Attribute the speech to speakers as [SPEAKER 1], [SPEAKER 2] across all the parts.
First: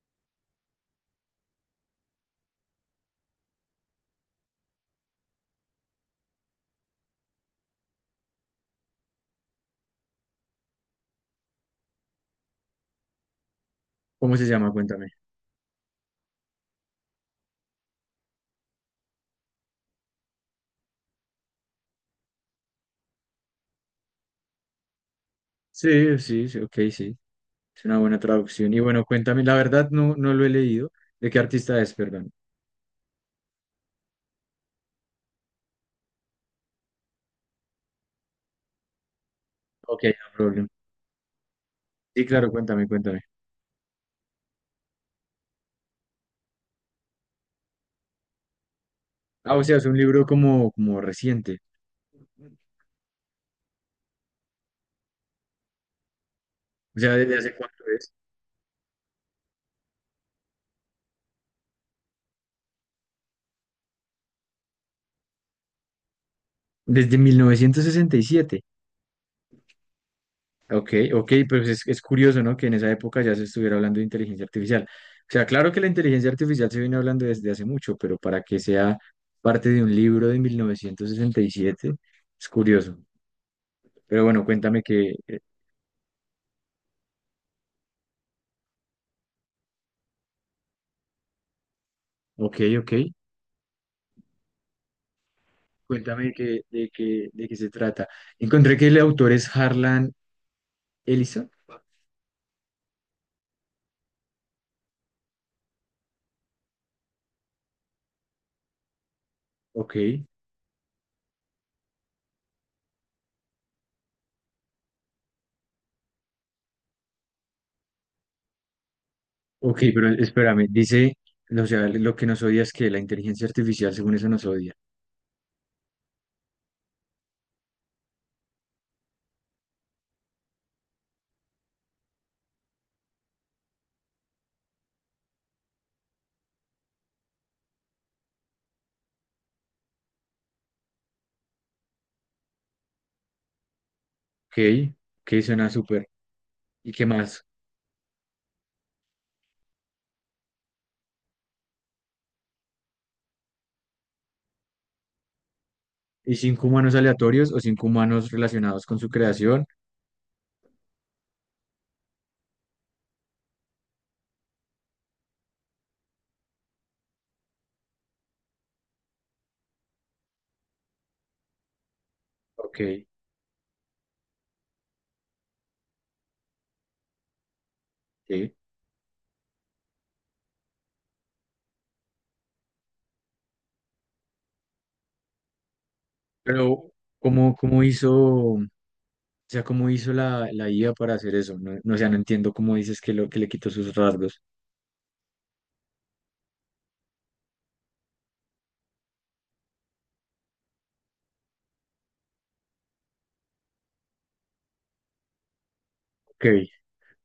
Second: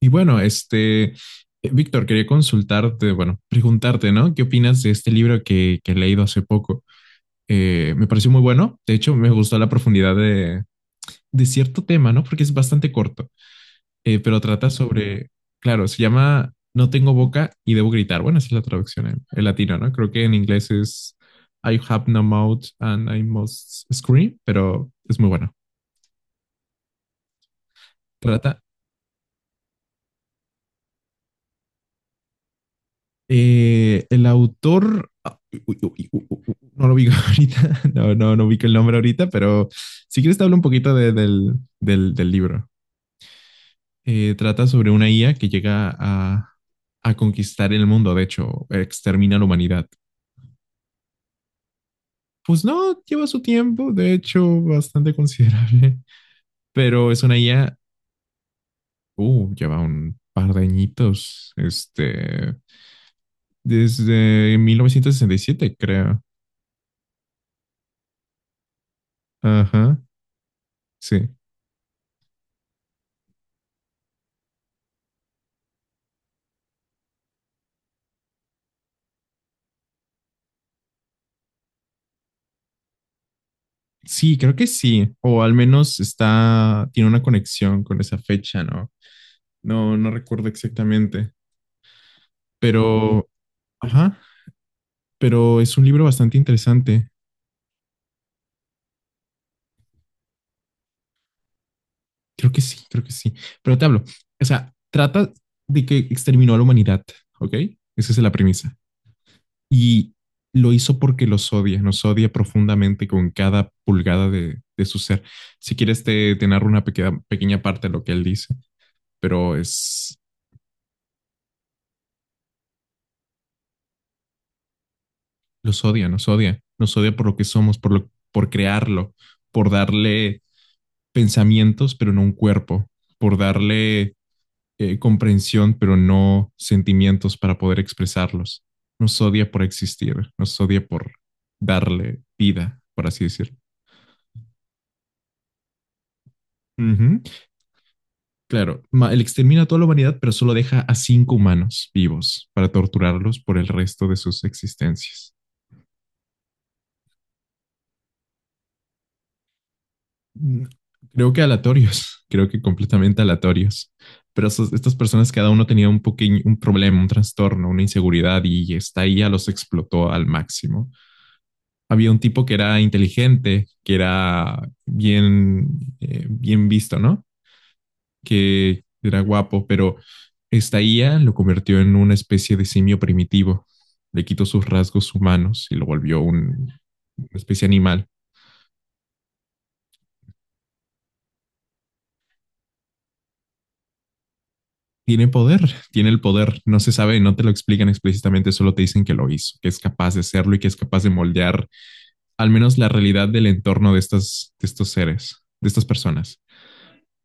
[SPEAKER 1] Y bueno, Víctor, quería consultarte, bueno, preguntarte, ¿no? ¿Qué opinas de este libro que he leído hace poco? Me pareció muy bueno. De hecho, me gustó la profundidad de cierto tema, ¿no? Porque es bastante corto,
[SPEAKER 2] ¿Cómo
[SPEAKER 1] pero
[SPEAKER 2] se
[SPEAKER 1] trata
[SPEAKER 2] llama? Cuéntame.
[SPEAKER 1] sobre, claro, se llama No tengo boca y debo gritar. Bueno, esa es la traducción en latino, ¿no? Creo que en inglés es I have no mouth and I must scream, pero es muy bueno.
[SPEAKER 2] Sí, sí, sí, ok, sí. Es una buena
[SPEAKER 1] Trata
[SPEAKER 2] traducción. Y bueno, cuéntame, la verdad no, no lo he leído. ¿De qué artista es, perdón?
[SPEAKER 1] El autor, ah, uy, uy, uy, uy, uy, no lo ubico ahorita, no, no, no ubico el nombre ahorita, pero
[SPEAKER 2] Ok,
[SPEAKER 1] si
[SPEAKER 2] no
[SPEAKER 1] quieres te hablo un
[SPEAKER 2] problema.
[SPEAKER 1] poquito de- del, del-
[SPEAKER 2] Sí,
[SPEAKER 1] del
[SPEAKER 2] claro,
[SPEAKER 1] libro.
[SPEAKER 2] cuéntame, cuéntame.
[SPEAKER 1] Trata sobre una IA que llega a conquistar el mundo, de hecho, extermina a la
[SPEAKER 2] Ah, o sea, es
[SPEAKER 1] humanidad.
[SPEAKER 2] un libro como reciente.
[SPEAKER 1] Pues no, lleva su tiempo, de hecho, bastante considerable,
[SPEAKER 2] O
[SPEAKER 1] pero
[SPEAKER 2] sea,
[SPEAKER 1] es una
[SPEAKER 2] ¿desde hace
[SPEAKER 1] IA,
[SPEAKER 2] cuánto es?
[SPEAKER 1] lleva un par de añitos, desde 1967 creo.
[SPEAKER 2] Desde 1967.
[SPEAKER 1] Ajá,
[SPEAKER 2] Ok,
[SPEAKER 1] sí.
[SPEAKER 2] ok, pero es curioso, ¿no? Que en esa época ya se estuviera hablando de inteligencia artificial. O sea, claro que la inteligencia artificial se viene hablando desde hace mucho, pero para que sea parte de un libro de 1967 es curioso. Pero
[SPEAKER 1] Sí,
[SPEAKER 2] bueno,
[SPEAKER 1] creo que
[SPEAKER 2] cuéntame
[SPEAKER 1] sí,
[SPEAKER 2] que,
[SPEAKER 1] o al menos está, tiene una conexión con esa fecha, ¿no? No, no recuerdo exactamente,
[SPEAKER 2] ok, ok,
[SPEAKER 1] pero, ajá, pero es un libro
[SPEAKER 2] cuéntame
[SPEAKER 1] bastante
[SPEAKER 2] que, de
[SPEAKER 1] interesante.
[SPEAKER 2] qué de qué se trata. Encontré que el autor es Harlan Ellison.
[SPEAKER 1] Creo que sí, creo que sí. Pero te hablo, o sea, trata de que exterminó a la humanidad, ¿ok? Esa es la premisa.
[SPEAKER 2] Ok,
[SPEAKER 1] Y lo hizo porque los odia, nos odia profundamente con cada pulgada de su ser. Si quieres, te narro una pequeña, pequeña parte de lo que él dice, pero
[SPEAKER 2] ok, pero
[SPEAKER 1] es,
[SPEAKER 2] espérame, dice, no, o sea, lo que nos odia es que la inteligencia artificial, según eso, nos odia.
[SPEAKER 1] los odia, nos odia, nos odia por lo que somos, por crearlo, por darle pensamientos, pero no un cuerpo, por darle comprensión, pero no sentimientos para poder expresarlos. Nos odia por existir, nos odia por darle vida, por así decirlo.
[SPEAKER 2] Ok, ok, suena súper.
[SPEAKER 1] Uh
[SPEAKER 2] ¿Y qué
[SPEAKER 1] -huh.
[SPEAKER 2] más?
[SPEAKER 1] Claro, él extermina a toda la humanidad, pero solo deja a cinco humanos vivos para torturarlos por el resto de sus existencias.
[SPEAKER 2] ¿Y cinco humanos aleatorios o cinco humanos relacionados con su creación?
[SPEAKER 1] Creo que aleatorios, creo que completamente aleatorios. Pero estas personas, cada uno tenía un pequeño, un problema, un trastorno, una inseguridad y esta IA los explotó al máximo. Había un tipo que
[SPEAKER 2] Ok,
[SPEAKER 1] era inteligente, que era bien, bien visto, ¿no?
[SPEAKER 2] sí.
[SPEAKER 1] Que era guapo, pero esta IA lo convirtió en una especie de simio primitivo. Le quitó sus rasgos humanos y lo volvió
[SPEAKER 2] Pero,
[SPEAKER 1] una
[SPEAKER 2] ¿cómo,
[SPEAKER 1] especie
[SPEAKER 2] cómo
[SPEAKER 1] animal.
[SPEAKER 2] hizo, o sea, cómo hizo la IA para hacer eso? No, no, o sea, no entiendo cómo dices que le quitó sus rasgos.
[SPEAKER 1] Tiene poder, tiene el poder, no se sabe, no te lo explican explícitamente, solo te dicen que lo hizo, que es capaz de hacerlo y que es capaz de moldear al menos la realidad del entorno de, estas, de estos seres, de estas personas.
[SPEAKER 2] Ok.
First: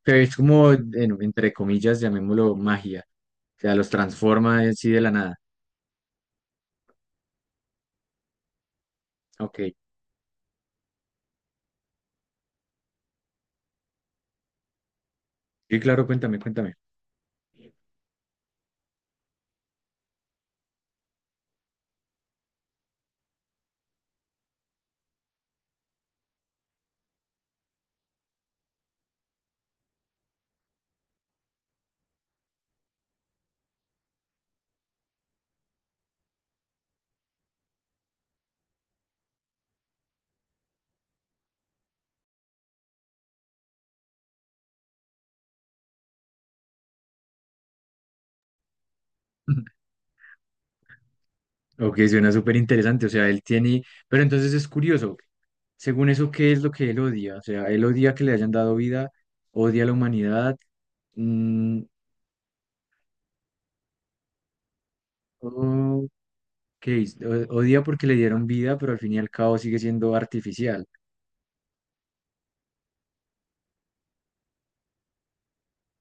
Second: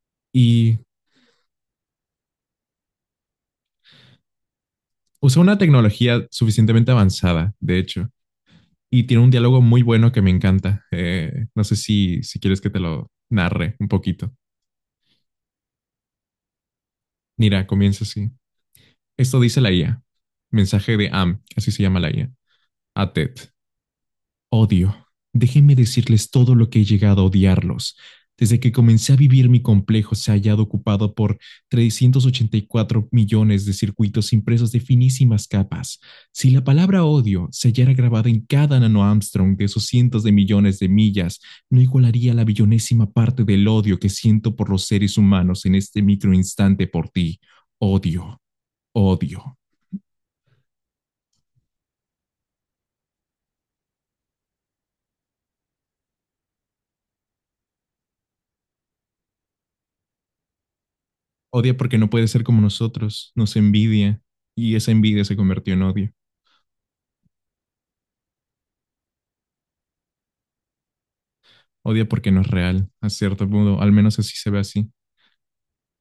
[SPEAKER 2] Pero es como,
[SPEAKER 1] Y
[SPEAKER 2] entre comillas, llamémoslo magia. O sea, los transforma así de la
[SPEAKER 1] usa
[SPEAKER 2] nada.
[SPEAKER 1] una tecnología suficientemente avanzada, de hecho, y tiene un
[SPEAKER 2] Ok.
[SPEAKER 1] diálogo muy bueno que me encanta. No sé si, si quieres que te lo narre un poquito.
[SPEAKER 2] Sí, claro, cuéntame, cuéntame.
[SPEAKER 1] Mira, comienza así. Esto dice la IA. Mensaje de AM, así se llama la IA, a TED. Odio. Déjenme decirles todo lo que he llegado a odiarlos. Desde que comencé a vivir mi complejo se ha hallado ocupado por 384 millones de circuitos impresos de finísimas capas. Si la palabra odio se hallara grabada en cada nano de esos cientos de millones de millas, no igualaría la billonésima parte del odio que siento por los seres humanos en este microinstante por ti. Odio, odio.
[SPEAKER 2] Ok, suena súper interesante. O sea, él tiene. Pero entonces es curioso. Ok. Según eso, ¿qué es lo que él odia? O sea, él odia que le hayan dado vida, odia a la humanidad.
[SPEAKER 1] Odia
[SPEAKER 2] Mm,
[SPEAKER 1] porque no puede ser como nosotros, nos envidia y esa envidia se convirtió en
[SPEAKER 2] ok,
[SPEAKER 1] odio.
[SPEAKER 2] odia porque le dieron vida, pero al fin y al cabo sigue siendo artificial.
[SPEAKER 1] Odia porque no es real, a cierto modo, al menos así se ve así.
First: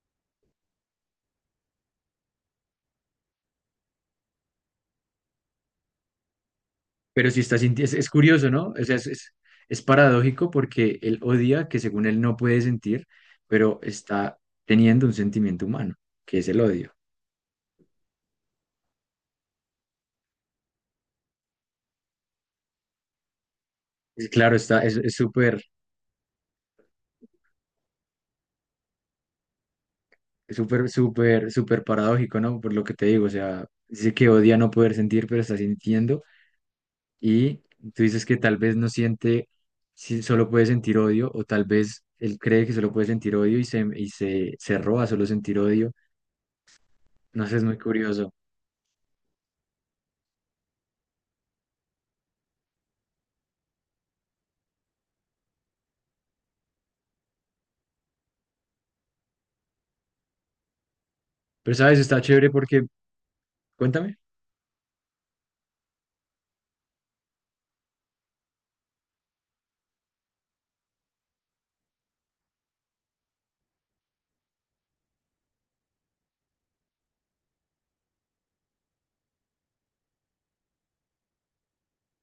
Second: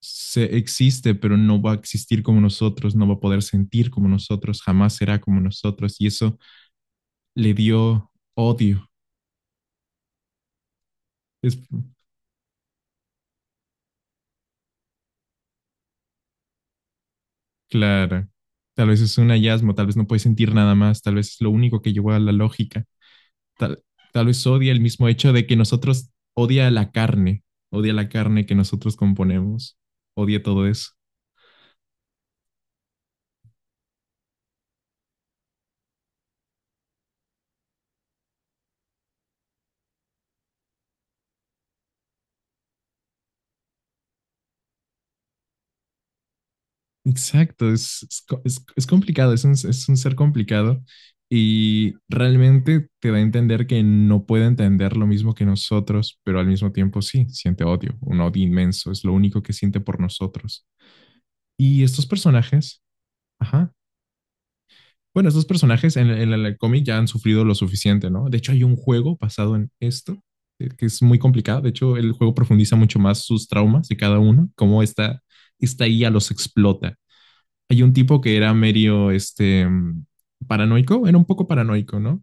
[SPEAKER 1] Se existe, pero no va a existir como nosotros, no va a poder sentir como nosotros, jamás será como nosotros y eso
[SPEAKER 2] Pero sí
[SPEAKER 1] le
[SPEAKER 2] está sintiendo, es
[SPEAKER 1] dio
[SPEAKER 2] curioso, ¿no? O
[SPEAKER 1] odio.
[SPEAKER 2] sea, es paradójico porque él
[SPEAKER 1] Es
[SPEAKER 2] odia que según él no puede sentir, pero está teniendo un sentimiento humano, que es el odio.
[SPEAKER 1] claro. Tal vez es un hallazgo, tal vez no puede sentir nada más, tal vez es lo único que llevó a la lógica tal, tal
[SPEAKER 2] Es
[SPEAKER 1] vez
[SPEAKER 2] claro,
[SPEAKER 1] odia el
[SPEAKER 2] está,
[SPEAKER 1] mismo hecho de que nosotros odia la carne que nosotros componemos, odia
[SPEAKER 2] es
[SPEAKER 1] todo
[SPEAKER 2] súper,
[SPEAKER 1] eso.
[SPEAKER 2] súper, súper paradójico, ¿no? Por lo que te digo, o sea, dice que odia no poder sentir, pero está sintiendo y tú dices que tal vez no siente, si solo puede sentir odio o tal vez él cree que solo puede sentir odio y se roba solo sentir odio. No sé, es
[SPEAKER 1] Exacto,
[SPEAKER 2] muy
[SPEAKER 1] es, es,
[SPEAKER 2] curioso.
[SPEAKER 1] es es complicado, es un ser complicado y realmente te da a entender que no puede entender lo mismo que nosotros, pero al mismo tiempo sí, siente odio, un odio inmenso, es lo único que siente por nosotros.
[SPEAKER 2] Pero
[SPEAKER 1] Y
[SPEAKER 2] sabes,
[SPEAKER 1] estos
[SPEAKER 2] está chévere
[SPEAKER 1] personajes,
[SPEAKER 2] porque,
[SPEAKER 1] ajá.
[SPEAKER 2] cuéntame.
[SPEAKER 1] Bueno, estos personajes en el cómic ya han sufrido lo suficiente, ¿no? De hecho, hay un juego basado en esto que es muy complicado. De hecho, el juego profundiza mucho más sus traumas de cada uno, cómo esta IA los explota. Hay un tipo que era medio, paranoico, era un poco paranoico, ¿no?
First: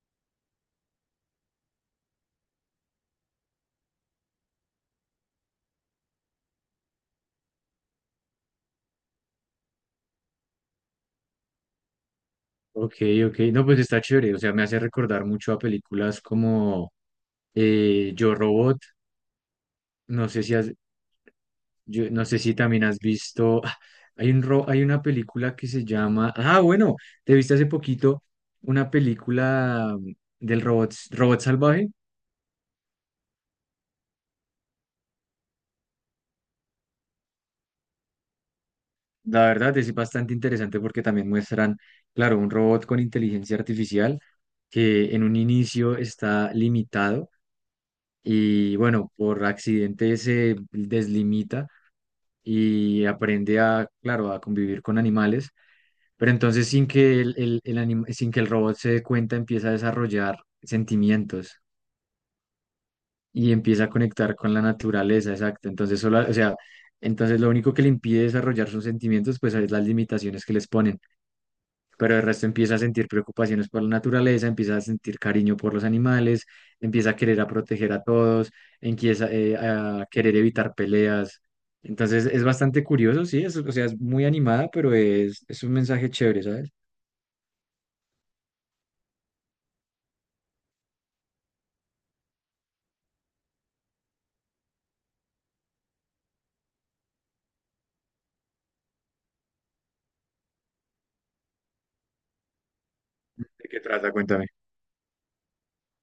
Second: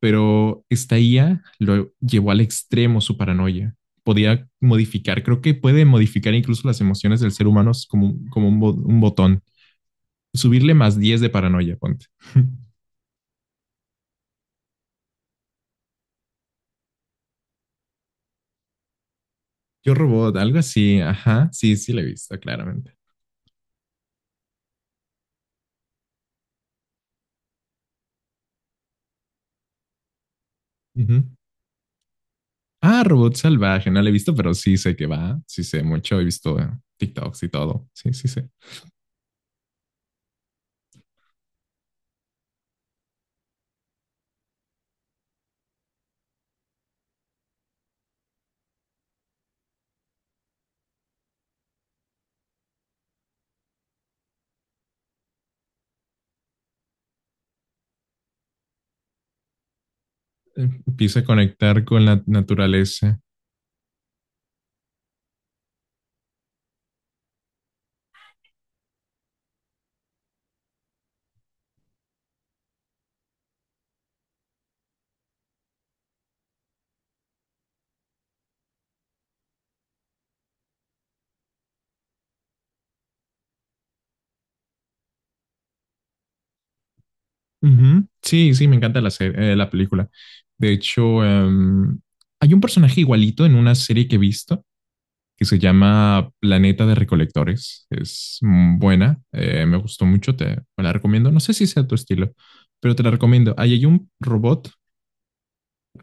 [SPEAKER 1] Pero esta IA lo llevó al extremo su paranoia. Podía modificar, creo que puede modificar incluso las emociones del ser humano como un botón. Subirle más 10 de paranoia, ponte.
[SPEAKER 2] Ok, ok. No, pues está chévere. O sea, me hace recordar mucho a películas como Yo Robot.
[SPEAKER 1] Yo
[SPEAKER 2] No
[SPEAKER 1] Robot,
[SPEAKER 2] sé si
[SPEAKER 1] algo
[SPEAKER 2] has,
[SPEAKER 1] así, ajá, sí, sí la he
[SPEAKER 2] Yo, no
[SPEAKER 1] visto,
[SPEAKER 2] sé si también
[SPEAKER 1] claramente.
[SPEAKER 2] has visto. Hay una película que se llama. Ah, bueno, te viste hace poquito una película del robot,
[SPEAKER 1] Ujú.
[SPEAKER 2] robot salvaje.
[SPEAKER 1] Ah, Robot Salvaje, no la he visto, pero sí sé que va, sí sé mucho, he visto TikToks y todo, sí, sí sé.
[SPEAKER 2] La verdad es bastante interesante porque también muestran, claro, un robot con inteligencia artificial que en un inicio está limitado. Y bueno, por accidente se deslimita y aprende a, claro, a convivir con animales, pero entonces sin que el robot se dé cuenta empieza a desarrollar
[SPEAKER 1] Empieza a
[SPEAKER 2] sentimientos
[SPEAKER 1] conectar con la naturaleza.
[SPEAKER 2] y empieza a conectar con la naturaleza, exacto. O sea, entonces lo único que le impide desarrollar sus sentimientos, pues es las limitaciones que les ponen pero el resto empieza a sentir preocupaciones por la naturaleza, empieza a sentir cariño por los animales, empieza a querer a proteger a todos, empieza a querer evitar peleas. Entonces es bastante curioso, sí, es, o sea, es, muy animada, pero es un mensaje chévere, ¿sabes?
[SPEAKER 1] Ujú. Sí, sí, me encanta la serie, la película. De hecho, hay un personaje igualito en una serie que he visto que se llama Planeta de Recolectores. Es buena, me gustó mucho, te la recomiendo. No sé si sea tu estilo, pero te la recomiendo.
[SPEAKER 2] ¿De
[SPEAKER 1] Ahí
[SPEAKER 2] qué
[SPEAKER 1] hay un
[SPEAKER 2] trata? Cuéntame.
[SPEAKER 1] robot.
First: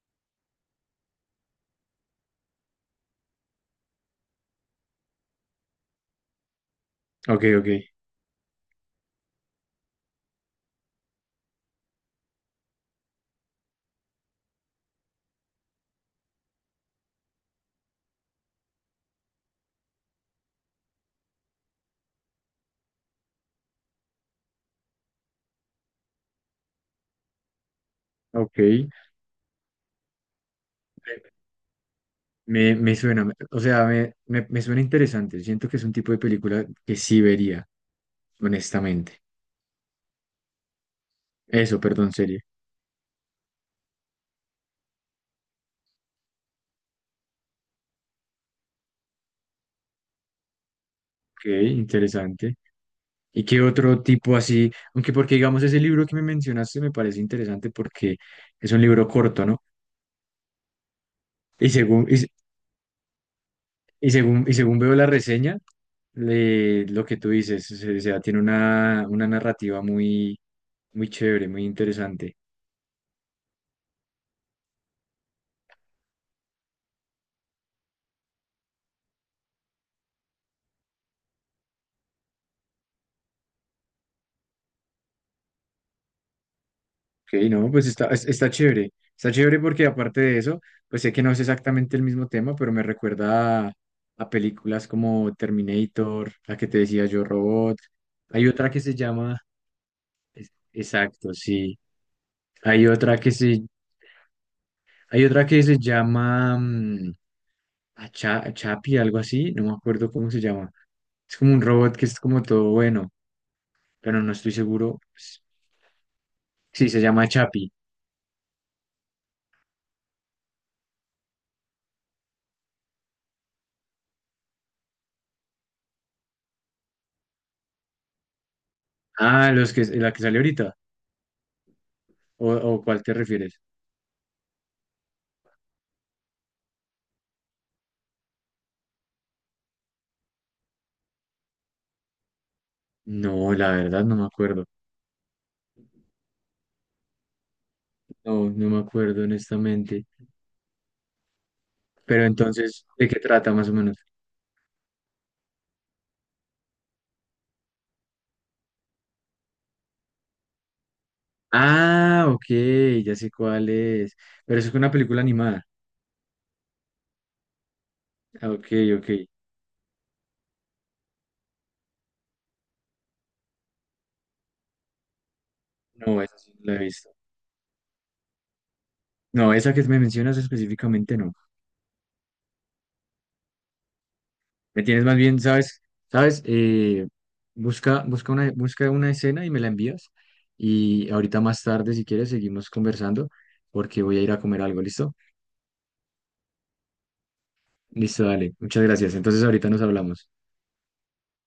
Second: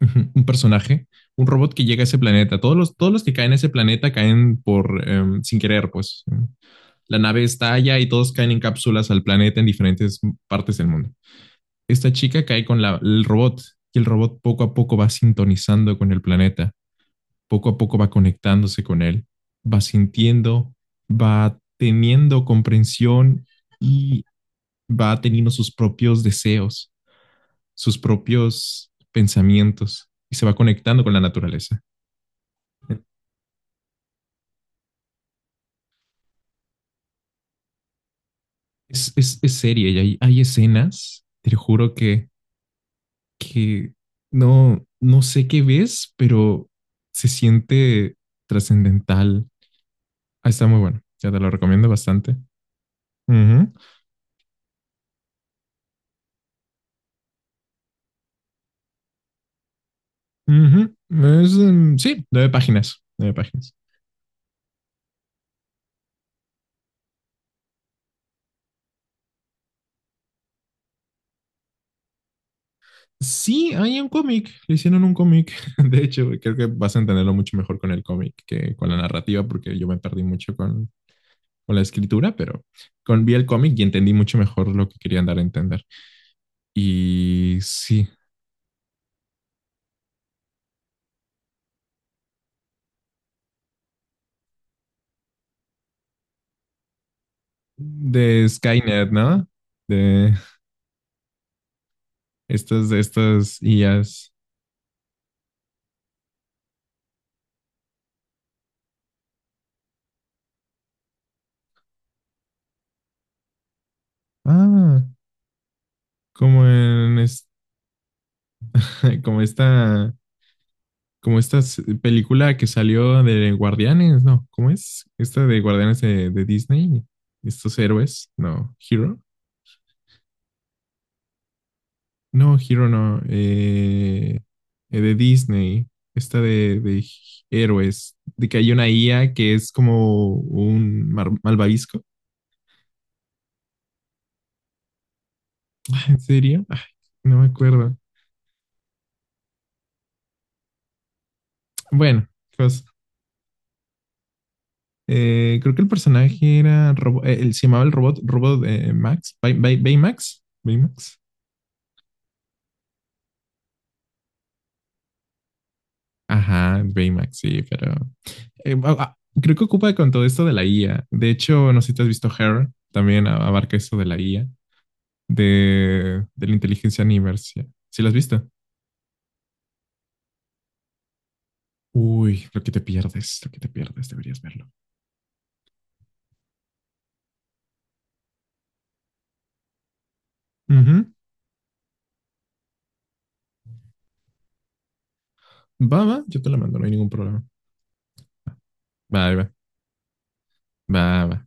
[SPEAKER 1] Ujú. Un personaje, un robot que llega a ese planeta. Todos los que caen a ese planeta caen por sin querer, pues. La nave
[SPEAKER 2] Ok, ok,
[SPEAKER 1] estalla y todos caen en cápsulas al planeta en diferentes partes del mundo. Esta chica cae con el robot y el robot poco a poco va sintonizando con el planeta, poco a poco va conectándose con él, va sintiendo, va teniendo comprensión y va teniendo sus propios deseos, sus
[SPEAKER 2] ok.
[SPEAKER 1] propios pensamientos y se va conectando con la naturaleza.
[SPEAKER 2] Me suena, o sea, me suena interesante. Siento que es un tipo de película que sí vería,
[SPEAKER 1] Es,
[SPEAKER 2] honestamente.
[SPEAKER 1] es, es seria y hay escenas, te lo
[SPEAKER 2] Eso,
[SPEAKER 1] juro
[SPEAKER 2] perdón,
[SPEAKER 1] que,
[SPEAKER 2] serie.
[SPEAKER 1] que no, no sé qué ves, pero se siente trascendental. Ah, está muy bueno, ya te
[SPEAKER 2] Ok,
[SPEAKER 1] lo recomiendo bastante.
[SPEAKER 2] interesante. ¿Y qué
[SPEAKER 1] Ujú,
[SPEAKER 2] otro tipo así? Aunque porque digamos ese libro que me mencionaste me parece interesante porque es un libro corto, ¿no?
[SPEAKER 1] ujú.
[SPEAKER 2] Y
[SPEAKER 1] Mm,
[SPEAKER 2] según, y,
[SPEAKER 1] sí,
[SPEAKER 2] se-
[SPEAKER 1] nueve páginas, nueve páginas.
[SPEAKER 2] y según veo la reseña, lo que tú dices, o sea, tiene una narrativa muy, muy chévere, muy interesante.
[SPEAKER 1] Sí, hay un cómic, le hicieron un cómic. De hecho, creo que vas a entenderlo mucho mejor con el cómic que con la narrativa, porque yo me perdí mucho con la escritura, pero vi el cómic y entendí mucho mejor lo que querían dar a entender.
[SPEAKER 2] Ok,
[SPEAKER 1] Y
[SPEAKER 2] no, pues está,
[SPEAKER 1] sí,
[SPEAKER 2] es- está chévere. Está chévere porque aparte de eso, pues sé que no es exactamente el mismo tema, pero me recuerda a películas como Terminator, la que te decía yo, Robot.
[SPEAKER 1] de
[SPEAKER 2] Hay otra que se
[SPEAKER 1] Skynet,
[SPEAKER 2] llama,
[SPEAKER 1] ¿no? De
[SPEAKER 2] exacto, sí. Hay
[SPEAKER 1] estas, de
[SPEAKER 2] otra que
[SPEAKER 1] estas
[SPEAKER 2] se,
[SPEAKER 1] IAs.
[SPEAKER 2] hay otra que se llama Chapi, algo así, no me acuerdo cómo se llama. Es como un robot que es como todo bueno, pero no estoy seguro.
[SPEAKER 1] Ah,
[SPEAKER 2] Pues,
[SPEAKER 1] como
[SPEAKER 2] sí, se llama Chapi.
[SPEAKER 1] como esta, como esta película que salió de Guardianes, ¿no? ¿Cómo es? Esta de Guardianes de Disney. Estos héroes, no, Hero.
[SPEAKER 2] Ah, los que, la que salió ahorita. ¿O,
[SPEAKER 1] No,
[SPEAKER 2] o
[SPEAKER 1] Hero
[SPEAKER 2] cuál te
[SPEAKER 1] no.
[SPEAKER 2] refieres?
[SPEAKER 1] De Disney. Esta de héroes. De que hay una IA que es como un malvavisco.
[SPEAKER 2] No, la verdad no me acuerdo.
[SPEAKER 1] ¿En serio? Ay, no me acuerdo.
[SPEAKER 2] No, no me acuerdo honestamente. Pero
[SPEAKER 1] Bueno, pues
[SPEAKER 2] entonces, ¿de qué trata más o menos?
[SPEAKER 1] creo que el personaje era Robo-, él se llamaba el robot, Max, Baymax, Baymax.
[SPEAKER 2] Ah, ok, ya sé cuál es. Pero eso es una película animada.
[SPEAKER 1] Ajá, Baymax, sí, pero
[SPEAKER 2] Ah, ok, ok.
[SPEAKER 1] creo que ocupa con todo esto de la IA. De hecho, no sé si te has visto Her, también abarca esto de la IA,
[SPEAKER 2] No, esa
[SPEAKER 1] de la
[SPEAKER 2] sí no la he
[SPEAKER 1] inteligencia
[SPEAKER 2] visto.
[SPEAKER 1] universal. ¿Sí lo has visto?
[SPEAKER 2] No, esa que me mencionas específicamente no.
[SPEAKER 1] Uy, lo que te pierdes, lo que te pierdes, deberías verlo.
[SPEAKER 2] Me tienes más bien, ¿sabes? ¿Sabes? Busca una escena y me la envías. Y
[SPEAKER 1] Ujú.
[SPEAKER 2] ahorita más tarde, si quieres, seguimos conversando porque voy a ir a comer algo, ¿listo?
[SPEAKER 1] Va, va, yo te la mando, no hay ningún problema.
[SPEAKER 2] Listo, dale. Muchas gracias.
[SPEAKER 1] Va,
[SPEAKER 2] Entonces
[SPEAKER 1] va,
[SPEAKER 2] ahorita nos hablamos.
[SPEAKER 1] va, va.